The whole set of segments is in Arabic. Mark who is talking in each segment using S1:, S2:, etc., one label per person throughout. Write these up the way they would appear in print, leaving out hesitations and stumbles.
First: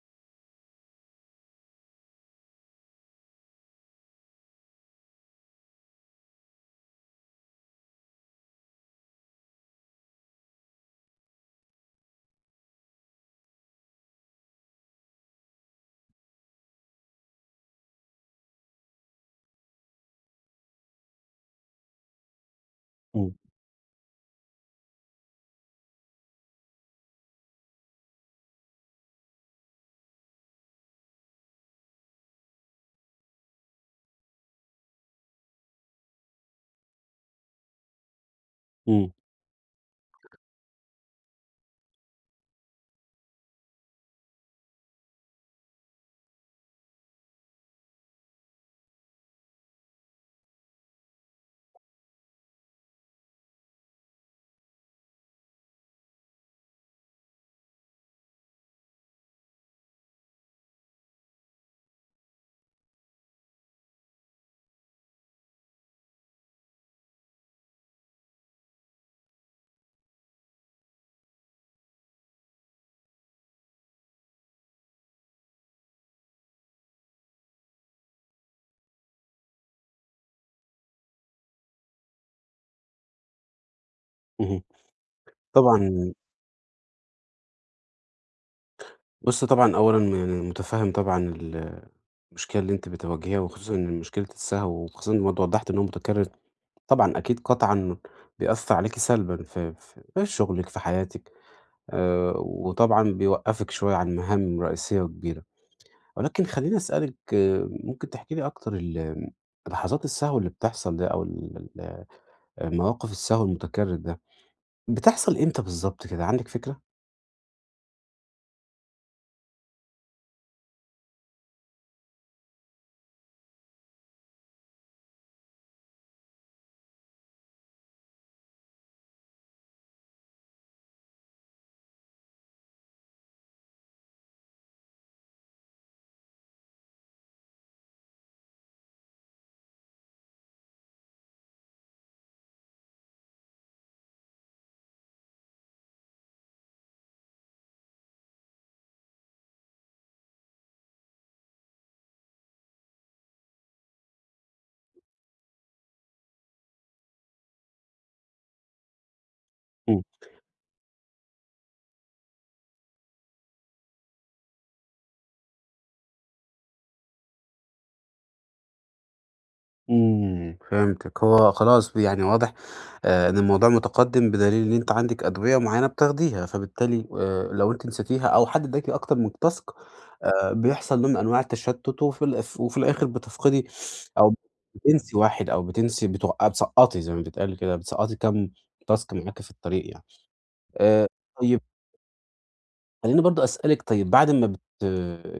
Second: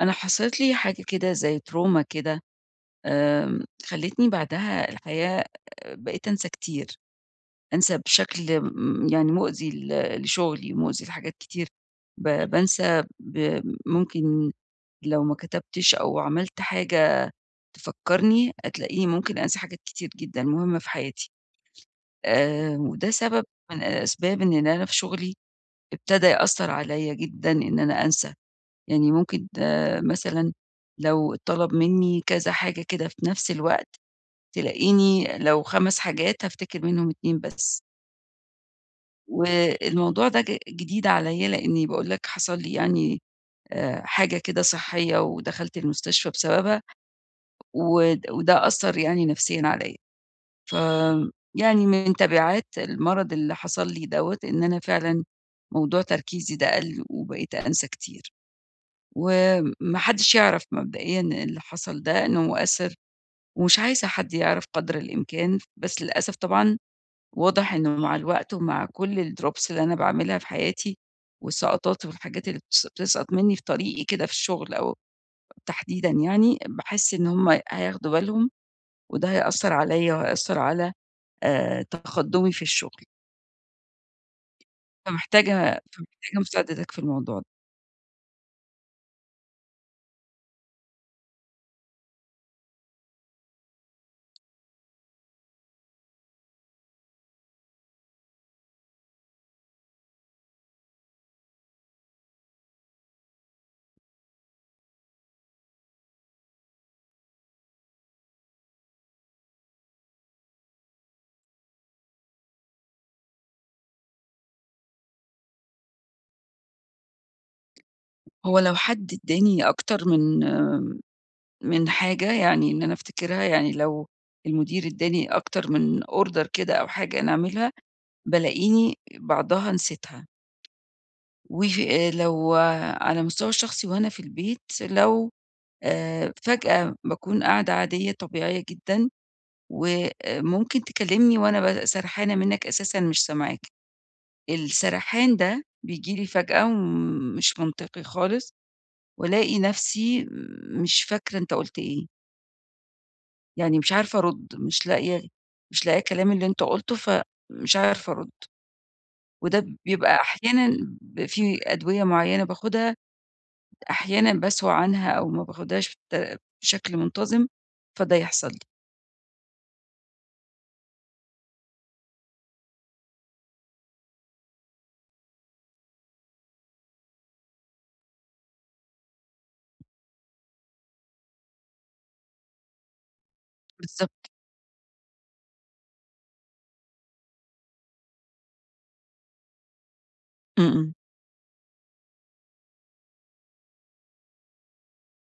S1: أنا حصلت لي حاجة كده زي تروما كده، خلّتني بعدها الحقيقة بقيت أنسى كتير، أنسى بشكل يعني مؤذي لشغلي، مؤذي لحاجات كتير، بانسى ممكن لو ما كتبتش أو عملت حاجة تفكّرني، هتلاقيني ممكن أنسى حاجات كتير جدًا مهمة في حياتي، وده
S2: إمم،
S1: سبب من أسباب إن أنا في شغلي ابتدى يأثّر عليَّ جدًا إن أنا أنسى. يعني ممكن مثلًا لو اتطلب منّي كذا حاجة كده في نفس الوقت، تلاقيني لو 5 حاجات هافتكر منهم 2 بس.
S2: إمم،
S1: والموضوع ده جديد عليّا لإني باقول لك حصل لي يعني حاجة كده صحّية ودخلت المستشفى بسببها، وده أثّر يعني نفسيًا عليّا. ف يعني من تبعات المرض اللي حصل لي دوّة إن أنا فعلًا موضوع تركيزي ده قَل وبقيت أنسى كتير. وما حدّش يعرف مبدئيًا اللي حصل ده إنه مؤثّر، ومش عايزة حد يعرف قدر الإمكان، بس للأسف طبعًا واضح إنه مع الوقت ومع كل الdrops اللي أنا باعملها في حياتي والسقطات والحاجات اللي بتسقط منّي في طريقي كده في الشغل أو تحديدًا يعني، باحس إن هُم هياخدوا بالهم وده هيأثّر عليّا وهيأثّر على تقدُّمي في الشغل،
S2: اهم.
S1: فمحتاجة
S2: طبعًا
S1: فمحتاجة مساعدتك في الموضوع ده.
S2: بُصّي طبعًا أولًا يعني مُتفهِّم طبعًا المشكلة اللي أنتِ بتواجهيها، وخصوصًا إن مشكلة السهو، وخصوصًا ما أنتِ وضّحتِ إن هو متكرر. طبعًا أكيد قطعًا بيأثّر عليكِ سلبًا في شغلِك، في حياتِك. وطبعًا بيوقّفِك شوية عن مهام رئيسية وكبيرة. ولكن خلّيني أسألِك، آه، ممكن تحكي لي أكتر لحظات السهو اللي بتحصل ده، أو ال ال مواقف السهو المتكرر ده، بتحصل إمتى بالضبط كده؟ عندِك فكرة؟
S1: هو لو حد ادّاني أكتر من حاجة يعني إن أنا أفتكرها، يعني لو المدير ادّاني أكتر من order كده أو حاجة أنا أعملها، بالاقيني بعضها نسيتها. وف لو على المستوى الشخصي وأنا في البيت، لو فجأة باكون قاعدة عادية طبيعية جدًا، وممكن تكلمني وأنا سرحانة منّك أساسًا مش سامعاك. السرحان ده بييجي لي فجأة ومش منطقي خالص، والاقي نفسي مش فاكرة أنت قُلت إيه. يعني مش عارفة أرُد، مش لاقية الكلام اللي أنت قُلته، فمش عارفة أرُد، وده
S2: إمم.
S1: بيبقى أحيانًا. في أدوية معيّنة باخُدها، أحيانًا باسهو عنها أو ما باخُدهاش بشكل منتظم، فده يحصل لي.
S2: إمم، فهمتِك. هو خلاص يعني واضح إن الموضوع متقدِّم، بدليل إن أنتِ عندِك أدوية معيّنة بتاخديها، فبالتالي لو أنتِ نسيتيها أو حد ادّاكِ أكتر من task، بيحصل نوع من أنواع التشتُّت، وفي الأف وفي الآخِر بتفقدي،
S1: بالضبط.
S2: أو بتنسي واحد، أو بتنسي بتوق بتسقّطي زي ما بيتقال كده، بتسقّطي كام task معاكِ في الطريق يعني.
S1: إمم، إمم.
S2: آآ طيب، خلّيني برضه أسألِك، طيب بعد ما بت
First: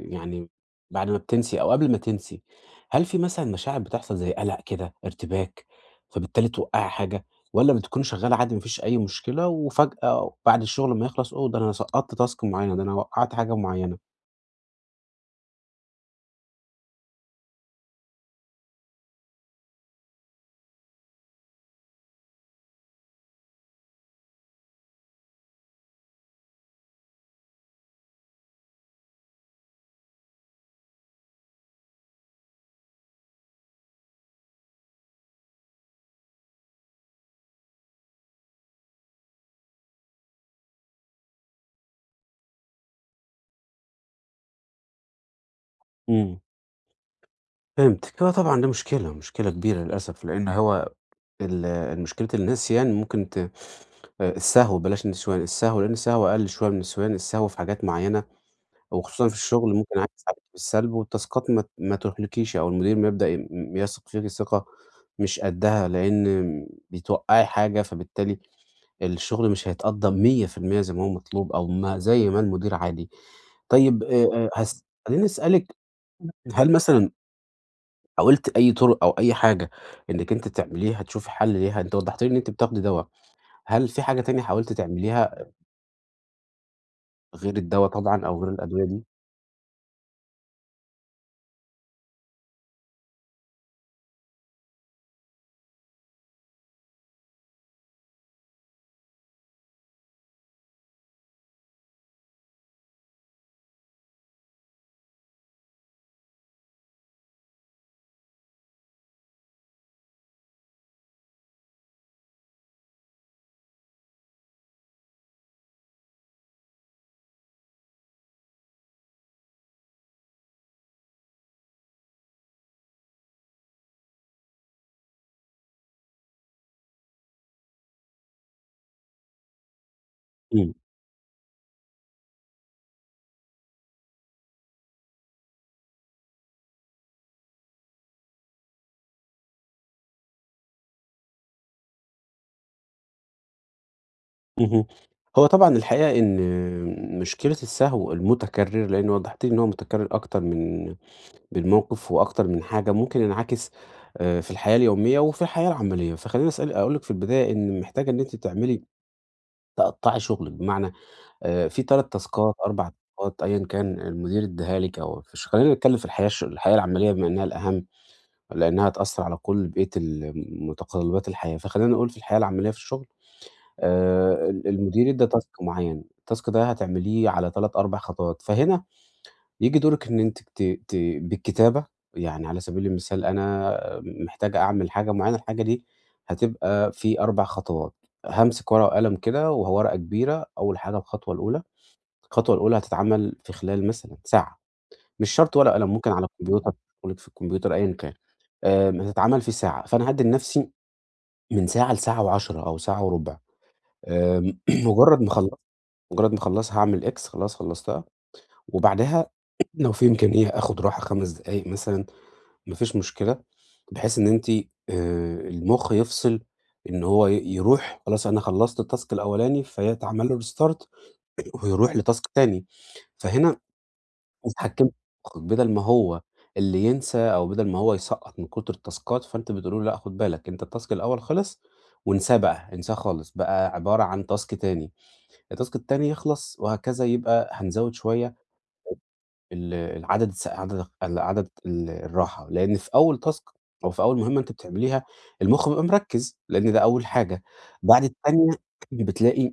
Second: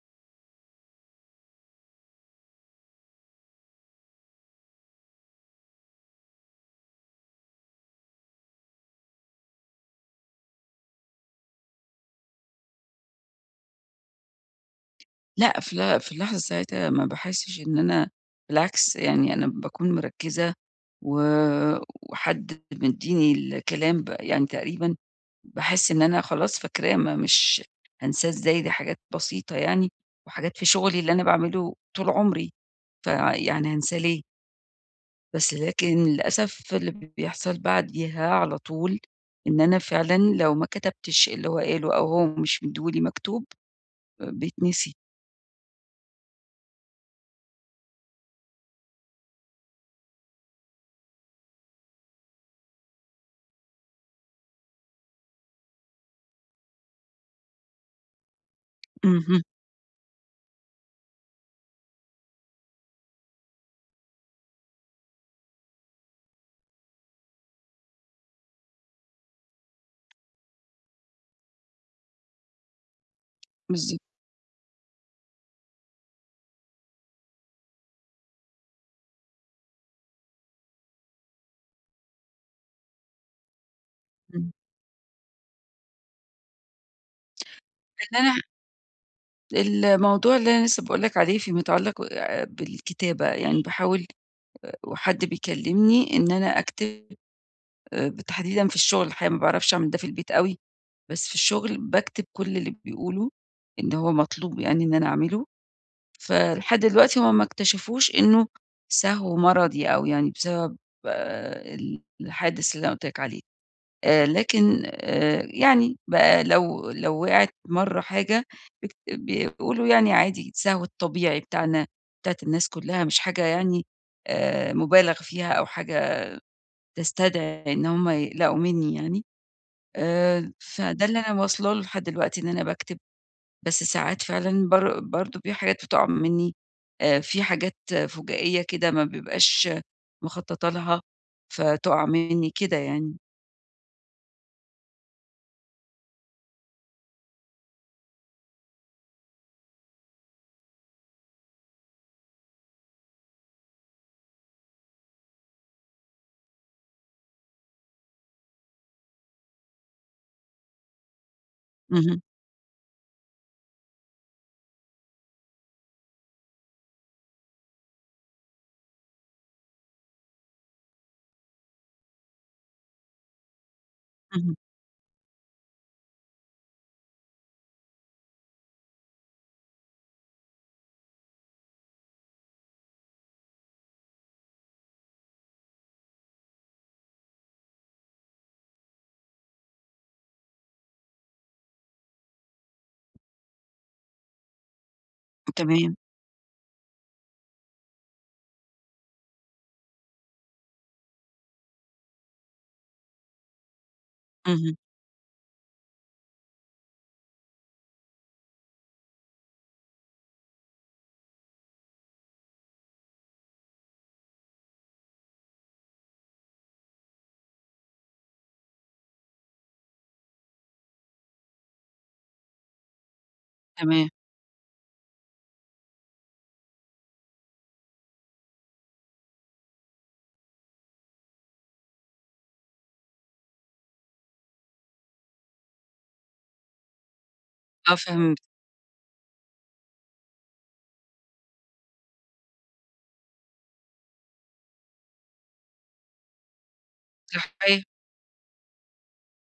S2: يعني بعد ما بتنسي، أو قبل ما تنسي، هل في مثلًا مشاعر بتحصل زي قلق كده، ارتباك، فبالتالي توقّعي حاجة؟ والّا بتكوني شغّالة عادي، ما فيش أي مشكلة، وفجأة بعد الشغل ما يخلص، أوه ده أنا سقّطت task معيّنة، ده أنا وقّعت حاجة معيّنة؟
S1: لأ، في اللحظة ساعتها ما باحسّش إن أنا بالعكس، يعني أنا باكون مركّزة و وحد مدّيني الكلام يعني تقريبًا باحس إن أنا خلاص فاكراه، ما مش هانساه إزاي، دي حاجات بسيطة يعني وحاجات في شُغلي اللي أنا باعمله طول عمري، فيعني هانساه ليه؟ بس لكن للأسف اللي بيحصل بعديها على طول إن أنا فعلًا لو ما كتبتش اللي هو قاله أو هو مش مدّيه لي مكتوب، بيتنسي.
S2: إمم، فهمتِك. هو طبعًا دي مشكلة، مشكلة كبيرة للأسف، لإن هو مشكلة النسيان ممكن ت آه، السهو بلاش النسيان، السهو، لإن السهو أقل شوية من النسيان، السهو في حاجات معيّنة، وخصوصًا في
S1: اهم،
S2: الشغل، ممكن عادي يساعدِك بالسلب، والتاسكات ما تُهلكيش، أو المدير ما يبدأ يثق فيكِ ثقة مش قدّها، لإن بتوقّعي حاجة، فبالتالي الشغل مش هيتقدّم 100% زي ما هو مطلوب، أو ما زي ما المدير عادي.
S1: بالضبط.
S2: طيب، هاس خلّيني أسألِك، هل مثلًا حاولتِ أي طُرق أو أي حاجة إنِّك أنتِ تعمليها تشوفي حل ليها؟ أنتِ وضّحتِ لي إن أنتِ بتاخدي دوا، هل في حاجة تانية
S1: إمم.
S2: حاولتِ تعمليها غير الدوا
S1: إن
S2: طبعًا،
S1: أنا
S2: أو غير الأدوية دي؟
S1: الموضوع اللي أنا لسه باقول لك عليه متعلّق بالكتابة، يعني باحاول وحد بيكلّمني إن أنا أكتب تحديدًا في الشغل، الحقيقة ما باعرفش أعمل ده في البيت أوي، بس في الشغل باكتب كل اللي بيقولوا إن هو مطلوب يعني إن أنا أعمله، فلحد دلوقتي هُم ما اكتشفوش إنه سهو مرضي أو يعني بسبب آآ الحادث اللي أنا قُلت لك عليه. لكن يعني بقى لو وقعت مرّة حاجة بيقولوا يعني عادي سهو الطبيعي بتاعنا، بتاعة الناس كلّها مش حاجة يعني مُبالغ فيها أو حاجة تستدعي إن هم يقلقوا منّي يعني،
S2: إمم.
S1: فده اللي أنا واصلة له لحد دلوقتي إن أنا باكتب، بس ساعات فعلًا برضه في حاجات بتُقع منّي، في حاجات فُجائية كده ما بابقاش مخطّطة لها فتُقع منّي كده يعني.
S2: اهم. هو طبعًا الحقيقة إن مشكلة السهو المتكرر، لإن وضحتِ لي إن هو متكرر أكتر من من موقف وأكتر من حاجة، ممكن ينعكس في الحياة اليومية وفي الحياة العملية. فخلّيني أسأل، أقول لِك في البداية إن محتاجة إن أنتِ تعملي، تقطّعي شغلِك، بمعنى في 3
S1: اهم،
S2: تاسكات، 4 تاسكات أيًا كان المدير ادّاها لِك، أو خلّينا نتكلم في الحياة الحياة العملية بما إنها الأهم، لإنها هتأثّر على كل بقية متطلبات الحياة. فخلّينا نقول في الحياة العملية في الشغل،
S1: اهم،
S2: ال المدير ادّى task معيّن، الtask ده هتعمليه على 3، 4 خطوات، فهنا ييجي دورِك إن أنتِ ت ت بالكتابة. يعني على سبيل المثال أنا محتاج أعمل حاجة معيّنة، الحاجة دي هتبقى في 4 خطوات. هامسك ورقة وقلم كده، وورقة كبيرة، أول حاجة الخطوة الأولى، الخطوة الأولى هتتعمل في خلال مثلًا ساعة. مش شرط ورقة وقلم،
S1: تمام،
S2: ممكن على الكمبيوتر، شغلِك في الكمبيوتر أيًا كان، هتتعمل في ساعة، فأنا هادّي لنفسي من ساعة لساعة و10، أو ساعة وربع. آمم
S1: اهم.
S2: مجرّد ما اخل مجرد ما اخلصها هاعمل X، خلاص خلصتها. وبعدها لو في إمكانية آخد راحة 5 دقايق مثلًا، ما فيش مشكلة. بحيث إن أنتِ المخ يفصل، إن هو يروح، خلاص أنا خلصت الtask الأولاني، فيتعمل له restart ويروح لtask تاني. فهنا
S1: تمام،
S2: اتحكمتِ في مخِّك، بدل ما هو اللي ينسى، أو بدل ما هو يسقّط من كتر التاسكات. فأنتِ بتقولي له لأ، خد بالك، أنت الtask الأول خلص، وانساه بقى، انساه خالص، بقى عبارة عن task تاني. التاسك التاني يخلص، وهكذا. يبقى هنزود
S1: آه
S2: شوية
S1: فهمت،
S2: ال العدد الس عدد ال عدد ال الراحة. لإن في أول تاسك أو في أول مهمة أنتِ بتعمليها المُخ بيبقى مركّز، لإن ده أول حاجة.
S1: صحيح،
S2: بعد التانية بتلاقي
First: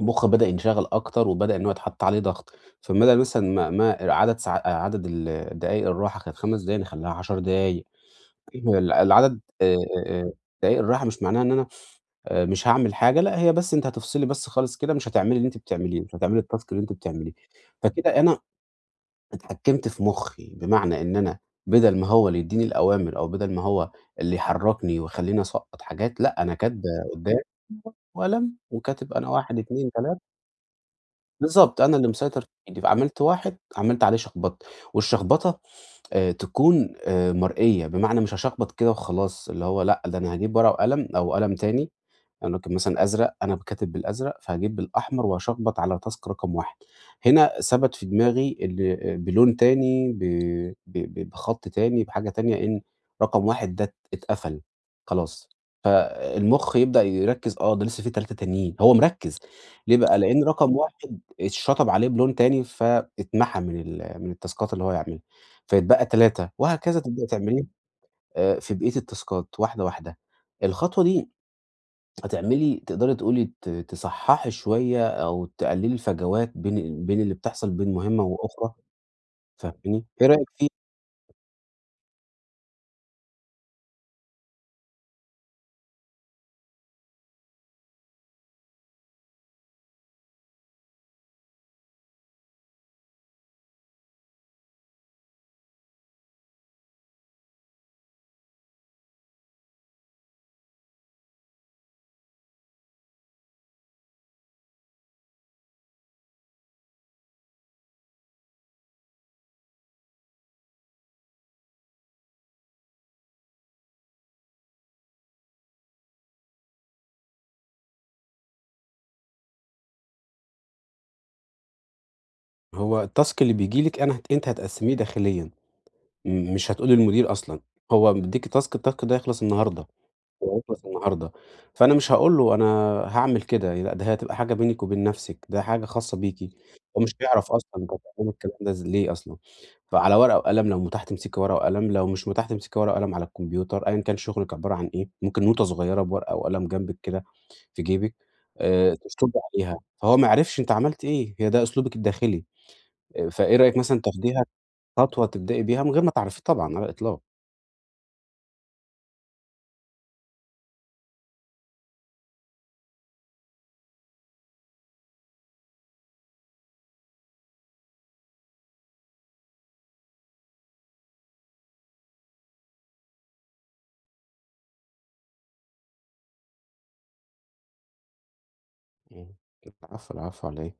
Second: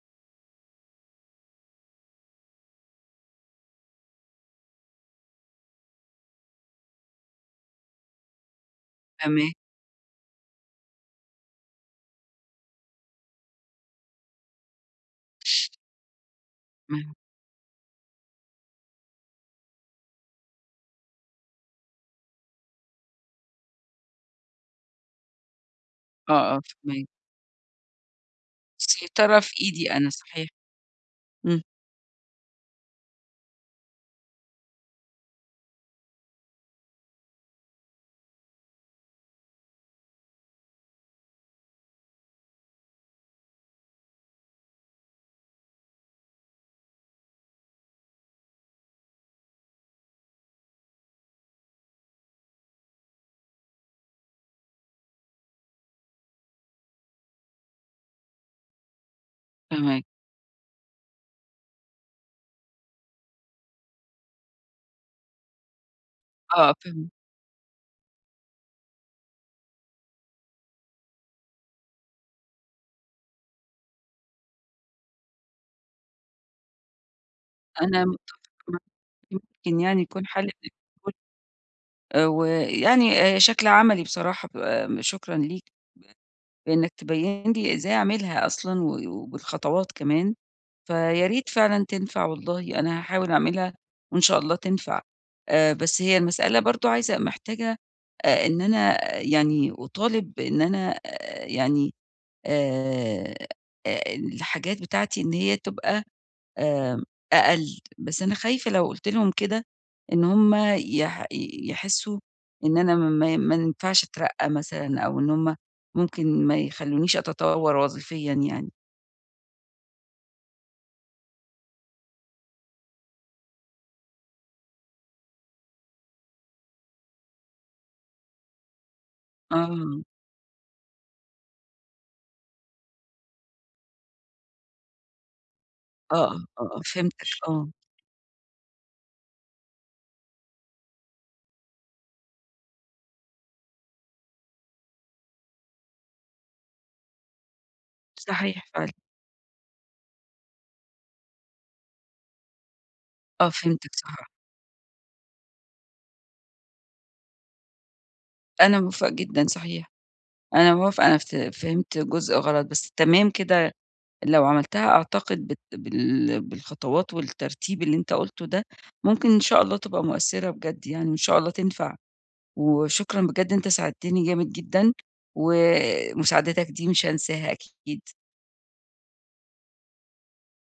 S2: المُخ بدأ ينشغل أكتر، وبدأ إن هو يتحط عليه ضغط. فبدل مثلًا ما عدد دقايق الراحة كانت 5 دقايق، نخلّيها 10 دقايق. هي العدد،
S1: فاهماك،
S2: آآ دقايق الراحة مش معناها إن أنا مش هاعمل حاجة، لأ، هي بس أنتِ هتفصلي بس خالص كده، مش هتعملي اللي أنتِ بتعمليه، مش هتعملي الtask اللي أنتِ
S1: فاهماك،
S2: بتعمليه. فكده أنا اتحكمت في مخّي، بمعنى إن أنا بدل ما هو اللي يدّيني الأوامر، أو بدل ما هو اللي يحرّكني ويخلّيني أسقّط حاجات. لأ،
S1: آه،
S2: أنا
S1: آه
S2: كاتبة
S1: فاهماك،
S2: قدّام وقلم، وكاتب أنا
S1: السيطرة في
S2: 1، 2،
S1: إيدي أنا
S2: 3
S1: صحيح، إمم،
S2: بالضبط. أنا اللي مسيطر في ايدي. عملت واحد، عملت عليه شخبطة. والشخبطة تكون مرئية، بمعنى مش هاشخبط كده وخلاص، اللي هو لأ، ده أنا هاجيب ورقة وقلم، أو قلم تاني، أنا كان مثلًا أزرق، أنا كاتب بالأزرق، فهاجيب بالأحمر وهاشخبط على task رقم 1. هنا ثبت في دماغي بلون تاني، ب بخط تاني، بحاجة تانية، إن رقم 1 ده اتقفل خلاص. فالمخ يبدأ يركّز، آه، ده لسه في 3 تانيين، هو مركّز ليه
S1: فاهماك،
S2: بقى؟ لأن رقم 1 اتشطب عليه بلون تاني، فاتمحى من من التاسكات اللي هو يعملها، فيتبقى 3.
S1: آه
S2: وهكذا
S1: فاهمت،
S2: تبدئي تعمليه في بقية التاسكات، واحدة، واحدة. الخطوة دي هتعملي تقدري تقولي تصحّحي شوية، أو تقللي الفجوات بين اللي بتحصل بين
S1: أنا
S2: مهمة
S1: متفقة
S2: وأخرى.
S1: معاكِ، ممكن يعني
S2: فاهماني؟
S1: يكون
S2: إيه
S1: حل
S2: رأيك فيه؟
S1: إنِّك تقول ويعني شكل عملي بصراحة، ب آه، شكرًا ليك. بإنك تبيّن لي إزاي أعملها أصلًا وبالخطوات كمان، فيا ريت فعلًا تنفع والله، أنا هاحاول أعملها وإن شاء الله تنفع. بس هي المسألة برضه عايزة محتاجة إن أنا يعني أطالب بإن أنا يعني آآ، الحاجات بتاعتي إن هي تبقى آمم، أقل، بس أنا خايفة لو قُلت لهم كده إن هُم يحسّوا إن أنا ما ينفعش أترقّى مثلًا أو إن هُم ممكن ما يخلّونيش أتطوّر وظيفيًا يعني.
S2: هو الtask اللي بييجي لِك أنا أنتِ هتقسّميه داخليًا. مش هتقولي للمدير أصلًا، هو مدّيكِ task، الtask ده يخلص النهارده.
S1: آه،
S2: وهيخلص النهارده، فأنا مش هاقول له أنا هاعمل كده، لأ، ده هي هتبقى حاجة بينِك وبين نَفْسِك، ده حاجة خاصة بيكِ.
S1: آه، آه، آه،
S2: هو مش
S1: فهمتك
S2: هيعرف
S1: آه،
S2: أصلًا أنت بتعملي الكلام ده ليه أصلًا، فعلى ورقة وقلم لو متاح تمسكي ورقة وقلم، لو مش متاح تمسكي ورقة وقلم على الكمبيوتر، أيًا كان شغلِك عبارة عن إيه، ممكن نوتة صغيرة بورقة وقلم جنبِك كده في جيبِك،
S1: صحيح فعلًا،
S2: تشطبي عليها، فهو ما يعرفش أنتِ عملتِ إيه، هي ده أسلوبِك الداخلي.
S1: آه
S2: فإيه رأيِك
S1: فهمتك
S2: مثلًا
S1: صح،
S2: تاخديها خطوة تبدئي بيها من غير ما تعرفيه طبعًا على الإطلاق.
S1: أنا موافقة جدًا صحيح، أنا موافقة، أنا فهمت جزء غلط، بس تمام كده لو عملتها أعتقد بت بال بالخطوات والترتيب اللي أنت قُلته ده، ممكن إن شاء الله تبقى مؤثّرة بجد يعني وإن شاء الله تنفع. وشكرًا بجد، أنت ساعدتني جامد جدًا، ومساعدتك دي مش هانساها أكيد.
S2: إمم، العفو، العفو على إيه.